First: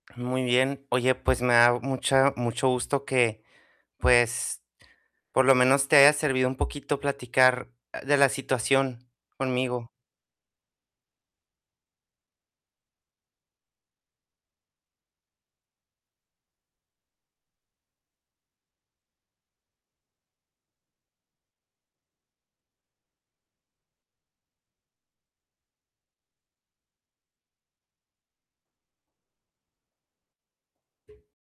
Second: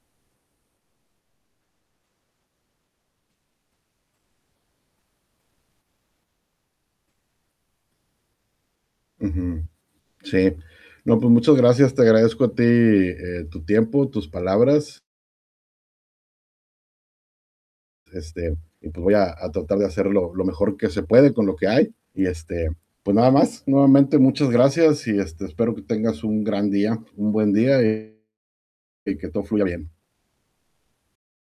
Muy bien. Oye, pues, me da mucha mucho gusto que, pues, por lo menos te haya servido un poquito platicar, ah, de la situación Ujú conmigo. Sí. No, pues muchas gracias, te agradezco a ti, eh, tu tiempo, tus palabras. Este, y pues, voy a a tratar de hacer lo lo mejor que se puede con lo que hay y, este, pues, nada más, nuevamente, muchas gracias y, este, espero que tengas un gran día, un buen día y y que todo fluya bien.